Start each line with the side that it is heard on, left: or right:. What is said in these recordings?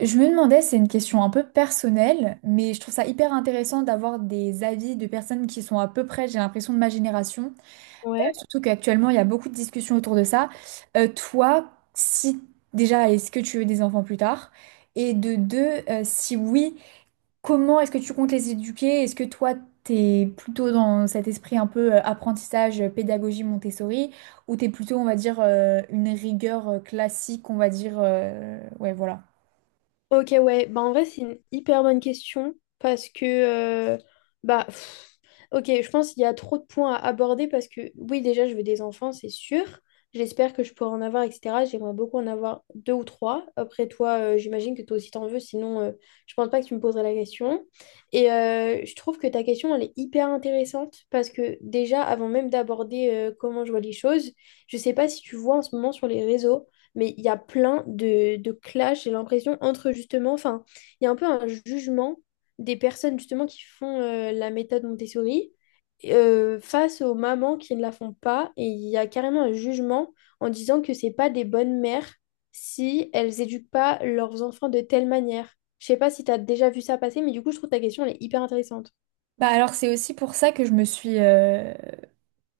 right: Je me demandais, c'est une question un peu personnelle, mais je trouve ça hyper intéressant d'avoir des avis de personnes qui sont à peu près, j'ai l'impression, de ma génération.
left: Ouais.
right: Surtout qu'actuellement, il y a beaucoup de discussions autour de ça. Toi, si déjà, est-ce que tu veux des enfants plus tard? Et de deux, si oui, comment est-ce que tu comptes les éduquer? Est-ce que toi, t'es plutôt dans cet esprit un peu apprentissage, pédagogie Montessori, ou t'es plutôt, on va dire, une rigueur classique, on va dire, ouais, voilà.
left: Ok, ouais. Bah, en vrai, c'est une hyper bonne question parce que euh, bah, ok, je pense qu'il y a trop de points à aborder parce que oui, déjà, je veux des enfants, c'est sûr. J'espère que je pourrai en avoir, etc. J'aimerais beaucoup en avoir deux ou trois. Après, toi, j'imagine que toi aussi t'en veux, sinon, je pense pas que tu me poserais la question. Et je trouve que ta question, elle est hyper intéressante parce que déjà, avant même d'aborder comment je vois les choses, je sais pas si tu vois en ce moment sur les réseaux, mais il y a plein de clashs, j'ai l'impression, entre justement, enfin, il y a un peu un jugement des personnes justement qui font la méthode Montessori face aux mamans qui ne la font pas. Et il y a carrément un jugement en disant que c'est pas des bonnes mères si elles éduquent pas leurs enfants de telle manière. Je sais pas si tu as déjà vu ça passer, mais du coup, je trouve ta question, elle est hyper intéressante.
right: Bah alors c'est aussi pour ça que je me suis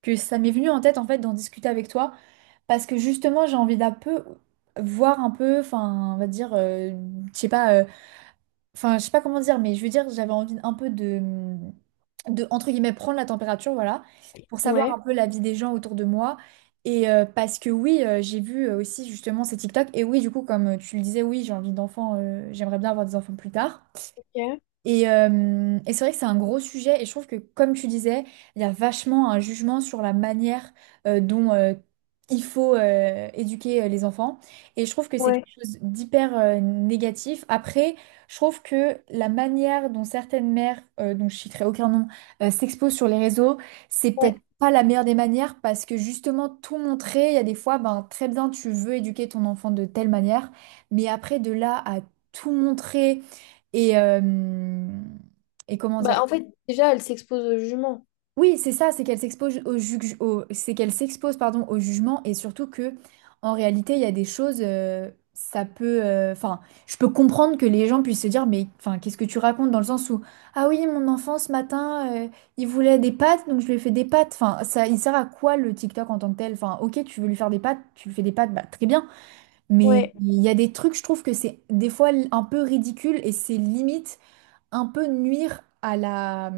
right: que ça m'est venu en tête en fait d'en discuter avec toi parce que justement j'ai envie d'un peu voir un peu enfin on va dire je sais pas enfin je sais pas comment dire mais je veux dire j'avais envie un peu de entre guillemets prendre la température voilà pour savoir
left: Ouais.
right: un peu la vie des gens autour de moi et parce que oui j'ai vu aussi justement ces TikTok et oui du coup comme tu le disais oui j'ai envie d'enfants j'aimerais bien avoir des enfants plus tard
left: Ok.
right: et c'est vrai que c'est un gros sujet et je trouve que comme tu disais, il y a vachement un jugement sur la manière dont il faut éduquer les enfants et je trouve que c'est
left: Ouais,
right: quelque chose d'hyper négatif. Après, je trouve que la manière dont certaines mères, dont je citerai aucun nom, s'exposent sur les réseaux, c'est peut-être
left: ouais.
right: pas la meilleure des manières parce que justement tout montrer, il y a des fois, ben très bien, tu veux éduquer ton enfant de telle manière, mais après de là à tout montrer et, euh, et comment dire?
left: Bah, en fait, déjà, elle s'expose aux juments.
right: Oui, c'est ça, c'est qu'elle s'expose au c'est qu'elle s'expose, pardon, au jugement et surtout que, en réalité, il y a des choses, ça peut, enfin, je peux comprendre que les gens puissent se dire, mais, enfin, qu'est-ce que tu racontes dans le sens où, ah oui, mon enfant ce matin, il voulait des pâtes, donc je lui ai fait des pâtes. Enfin, ça, il sert à quoi le TikTok en tant que tel? Enfin, ok, tu veux lui faire des pâtes, tu lui fais des pâtes, bah très bien. Mais
left: Ouais.
right: il y a des trucs, je trouve que c'est des fois un peu ridicule et c'est limite un peu nuire à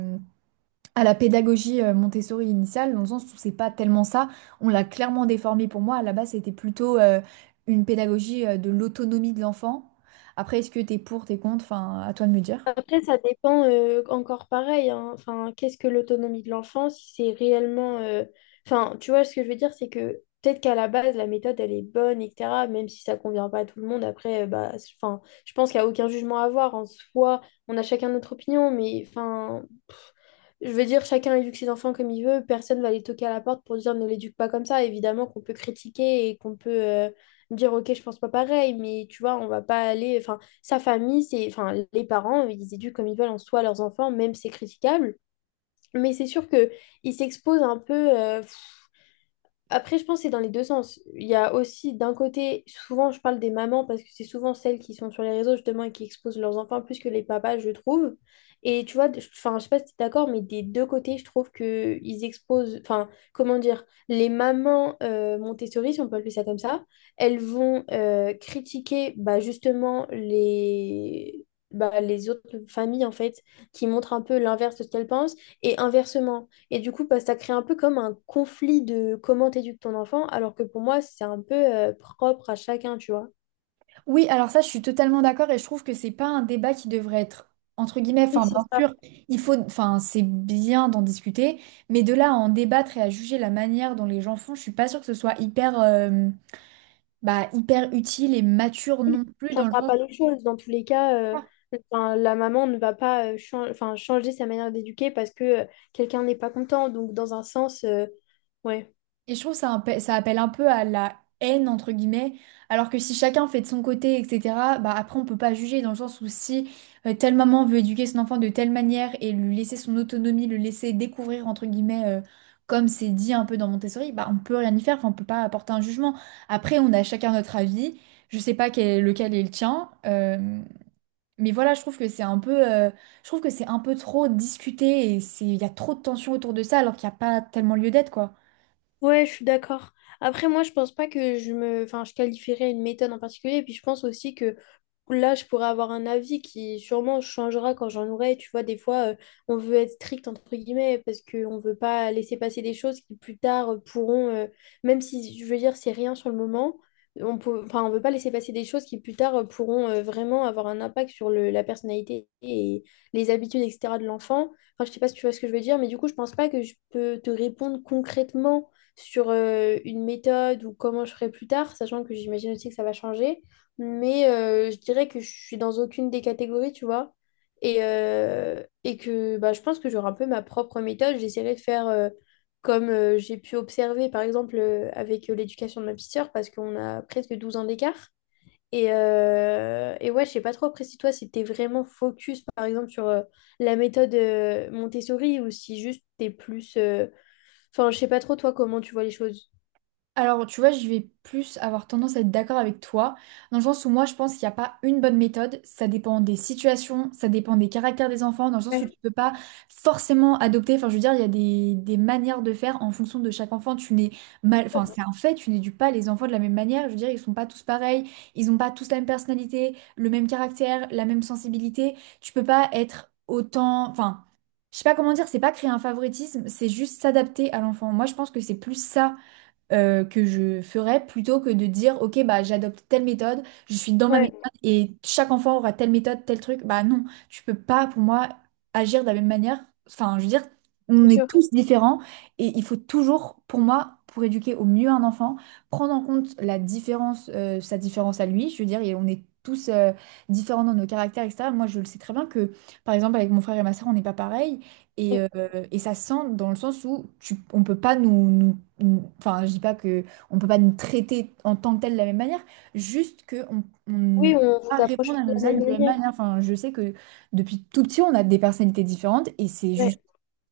right: à la pédagogie Montessori initiale, dans le sens où c'est pas tellement ça. On l'a clairement déformé pour moi. À la base, c'était plutôt une pédagogie de l'autonomie de l'enfant. Après, est-ce que t'es contre? Enfin, à toi de me dire.
left: Après, ça dépend encore pareil, hein. Enfin, qu'est-ce que l'autonomie de l'enfant, si c'est réellement, enfin, tu vois, ce que je veux dire, c'est que peut-être qu'à la base, la méthode, elle est bonne, etc. Même si ça convient pas à tout le monde, après, bah, enfin, je pense qu'il n'y a aucun jugement à avoir. En soi, on a chacun notre opinion, mais enfin, pff, je veux dire, chacun éduque ses enfants comme il veut. Personne va les toquer à la porte pour dire ne l'éduque pas comme ça. Évidemment qu'on peut critiquer et qu'on peut dire, ok, je pense pas pareil, mais tu vois, on va pas aller, enfin, sa famille, c'est, enfin, les parents, ils éduquent comme ils veulent en soi leurs enfants, même c'est critiquable. Mais c'est sûr que il s'expose un peu, après, je pense que c'est dans les deux sens. Il y a aussi, d'un côté, souvent je parle des mamans parce que c'est souvent celles qui sont sur les réseaux justement et qui exposent leurs enfants plus que les papas, je trouve. Et tu vois, enfin, je sais pas si tu es d'accord, mais des deux côtés, je trouve que ils exposent, enfin, comment dire, les mamans Montessori, si on peut appeler ça comme ça, elles vont critiquer bah, justement les, bah, les autres familles en fait qui montrent un peu l'inverse de ce qu'elles pensent et inversement. Et du coup, bah, ça crée un peu comme un conflit de comment t'éduques ton enfant, alors que pour moi, c'est un peu propre à chacun, tu vois.
right: Oui, alors ça, je suis totalement d'accord et je trouve que c'est pas un débat qui devrait être entre guillemets.
left: Et
right: Enfin,
left: c'est
right: bien
left: ça
right: sûr, il faut, enfin, c'est bien d'en discuter, mais de là à en débattre et à juger la manière dont les gens font, je suis pas sûre que ce soit hyper, bah, hyper utile et mature non plus
left: ne
right: dans le
left: changera
right: sens.
left: pas les choses. Dans tous les cas, enfin, la maman ne va pas, enfin, changer sa manière d'éduquer parce que quelqu'un n'est pas content. Donc, dans un sens, ouais.
right: Et je trouve que ça, ça appelle un peu à la haine, entre guillemets, alors que si chacun fait de son côté, etc., bah après on peut pas juger dans le sens où si telle maman veut éduquer son enfant de telle manière et lui laisser son autonomie, le laisser découvrir, entre guillemets, comme c'est dit un peu dans Montessori, bah on peut rien y faire, enfin on peut pas apporter un jugement. Après on a chacun notre avis, je sais pas lequel est le tien, mais voilà, je trouve que c'est un peu, je trouve que c'est un peu trop discuté et il y a trop de tensions autour de ça alors qu'il n'y a pas tellement lieu d'être, quoi.
left: Ouais, je suis d'accord. Après, moi, je pense pas que enfin, je qualifierais une méthode en particulier. Et puis, je pense aussi que là, je pourrais avoir un avis qui sûrement changera quand j'en aurai. Tu vois, des fois, on veut être strict, entre guillemets, parce qu'on ne veut pas laisser passer des choses qui plus tard pourront, même si, je veux dire, c'est rien sur le moment, on peut, enfin, on veut pas laisser passer des choses qui plus tard pourront vraiment avoir un impact sur la personnalité et les habitudes, etc. de l'enfant. Enfin, je sais pas si tu vois ce que je veux dire, mais du coup, je pense pas que je peux te répondre concrètement sur une méthode ou comment je ferai plus tard, sachant que j'imagine aussi que ça va changer, mais je dirais que je suis dans aucune des catégories, tu vois. Et, et que bah, je pense que j'aurai un peu ma propre méthode. J'essaierai de faire comme j'ai pu observer, par exemple, avec l'éducation de ma petite sœur, parce qu'on a presque 12 ans d'écart. Et, et ouais, je sais pas trop après si toi, si t'es vraiment focus, par exemple, sur la méthode Montessori, ou si juste t'es plus, enfin, je sais pas trop toi comment tu vois les choses.
right: Alors, tu vois, je vais plus avoir tendance à être d'accord avec toi, dans le sens où moi, je pense qu'il n'y a pas une bonne méthode. Ça dépend des situations, ça dépend des caractères des enfants, dans le sens où
left: Ouais,
right: tu peux pas forcément adopter. Enfin, je veux dire, il y a des manières de faire en fonction de chaque enfant. Tu n'es mal, enfin, c'est un fait, tu n'éduques pas les enfants de la même manière. Je veux dire, ils sont pas tous pareils, ils n'ont pas tous la même personnalité, le même caractère, la même sensibilité. Tu peux pas être autant, enfin. Je sais pas comment dire, c'est pas créer un favoritisme, c'est juste s'adapter à l'enfant. Moi, je pense que c'est plus ça que je ferais plutôt que de dire, OK, bah, j'adopte telle méthode, je suis dans ma
left: ouais,
right: méthode et chaque enfant aura telle méthode, tel truc. Bah non, tu peux pas, pour moi, agir de la même manière. Enfin, je veux dire,
left: c'est
right: on est
left: sûr.
right: tous différents et il faut toujours, pour moi, pour éduquer au mieux un enfant, prendre en compte la différence, sa différence à lui. Je veux dire, et on est tous différents dans nos caractères, etc. Moi, je le sais très bien que, par exemple, avec mon frère et ma soeur, on n'est pas pareil. Et,
left: Ouais.
right: euh, et ça se sent dans le sens où on peut pas enfin, je dis pas que on peut pas nous traiter en tant que tel de la même manière, juste que on ne
left: Oui,
right: peut
left: on vous
right: pas
left: approche de
right: répondre à
left: la
right: nos actes
left: même
right: de la même
left: manière.
right: manière. Enfin, je sais que depuis tout petit, on a des personnalités différentes et c'est
left: Ouais,
right: juste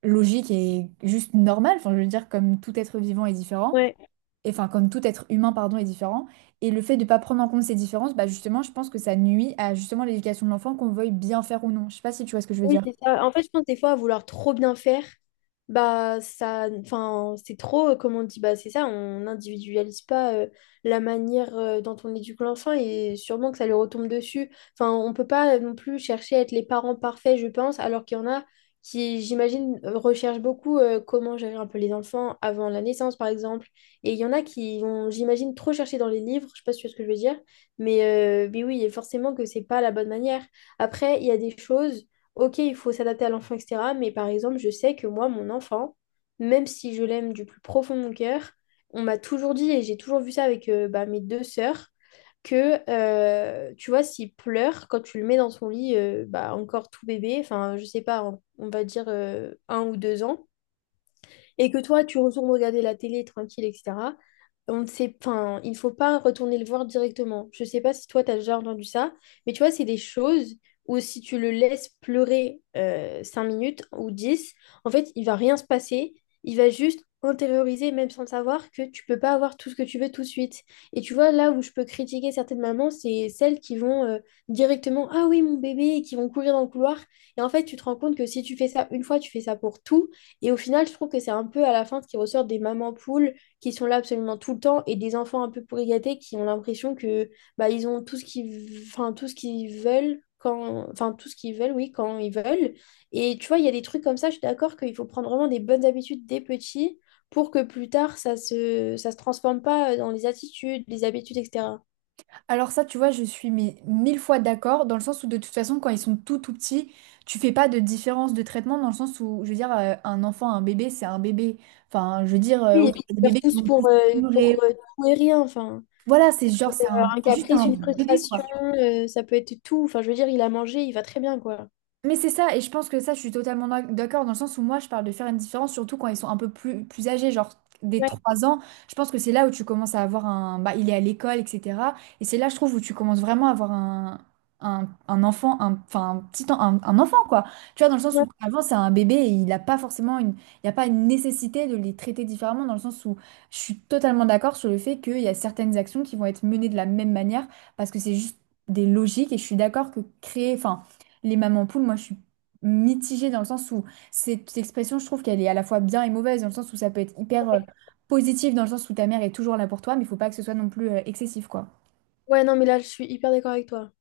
right: logique et juste normal. Enfin, je veux dire, comme tout être vivant est différent,
left: ouais.
right: et enfin, comme tout être humain, pardon, est différent. Et le fait de pas prendre en compte ces différences, bah justement, je pense que ça nuit à justement l'éducation de l'enfant, qu'on veuille bien faire ou non. Je sais pas si tu vois ce que je veux
left: Oui,
right: dire.
left: c'est ça. En fait, je pense des fois à vouloir trop bien faire, bah ça, enfin, c'est trop, comme on dit, bah c'est ça, on n'individualise pas la manière dont on éduque l'enfant et sûrement que ça lui retombe dessus. Enfin, on peut pas non plus chercher à être les parents parfaits, je pense, alors qu'il y en a qui, j'imagine, recherchent beaucoup comment gérer un peu les enfants avant la naissance, par exemple. Et il y en a qui vont, j'imagine, trop chercher dans les livres, je sais pas si tu vois ce que je veux dire, mais, mais oui, et forcément que c'est pas la bonne manière. Après, il y a des choses, ok, il faut s'adapter à l'enfant, etc. Mais par exemple, je sais que moi, mon enfant, même si je l'aime du plus profond de mon cœur, on m'a toujours dit, et j'ai toujours vu ça avec, bah, mes deux sœurs, que tu vois, s'il pleure, quand tu le mets dans son lit, bah, encore tout bébé, enfin, je sais pas, on va dire 1 ou 2 ans, et que toi, tu retournes regarder la télé tranquille, etc., on ne sait, enfin, il ne faut pas retourner le voir directement. Je ne sais pas si toi, tu as déjà entendu ça, mais tu vois, c'est des choses où si tu le laisses pleurer 5 minutes ou 10, en fait, il va rien se passer. Il va juste intérioriser, même sans le savoir, que tu peux pas avoir tout ce que tu veux tout de suite. Et tu vois, là où je peux critiquer certaines mamans, c'est celles qui vont, directement, ah oui, mon bébé, et qui vont courir dans le couloir. Et en fait, tu te rends compte que si tu fais ça une fois, tu fais ça pour tout. Et au final, je trouve que c'est un peu à la fin ce qui ressort des mamans poules qui sont là absolument tout le temps et des enfants un peu pourri gâtés qui ont l'impression que bah, ils ont tout ce qu'ils, enfin, tout ce qu'ils veulent quand, enfin, tout ce qu'ils veulent, oui, quand ils veulent. Et tu vois, il y a des trucs comme ça, je suis d'accord qu'il faut prendre vraiment des bonnes habitudes dès petits pour que plus tard ça se transforme pas dans les attitudes, les habitudes, etc.
right: Alors ça, tu vois, je suis mais mille fois d'accord, dans le sens où de toute façon, quand ils sont tout tout petits, tu fais pas de différence de traitement, dans le sens où, je veux dire, un enfant, un bébé, c'est un bébé. Enfin, je veux dire,
left: Oui, et
right: ok,
left: puis
right: il y a des
left: faire
right: bébés qui
left: tous
right: vont
left: pour,
right: plus...
left: tout et rien, enfin.
right: Voilà, c'est genre,
left: Ça peut avoir un
right: c'est juste
left: caprice,
right: un
left: une
right: bébé,
left: frustration,
right: quoi.
left: ça peut être tout. Enfin, je veux dire, il a mangé, il va très bien, quoi.
right: Mais c'est ça, et je pense que ça, je suis totalement d'accord dans le sens où moi, je parle de faire une différence, surtout quand ils sont un peu plus âgés, genre des
left: Ouais,
right: 3 ans. Je pense que c'est là où tu commences à avoir un... Bah, il est à l'école, etc. Et c'est là, je trouve, où tu commences vraiment à avoir un enfant, enfin, un petit en- un enfant, quoi. Tu vois, dans le sens
left: ouais,
right: où avant, c'est un bébé et il n'a pas forcément une... Il n'y a pas une nécessité de les traiter différemment, dans le sens où je suis totalement d'accord sur le fait qu'il y a certaines actions qui vont être menées de la même manière, parce que c'est juste des logiques, et je suis d'accord que créer... Enfin, les mamans poules, moi, je suis mitigée dans le sens où cette expression, je trouve qu'elle est à la fois bien et mauvaise, dans le sens où ça peut être hyper positif, dans le sens où ta mère est toujours là pour toi, mais il faut pas que ce soit non plus excessif, quoi.
left: ouais, non, mais là, je suis hyper d'accord avec toi.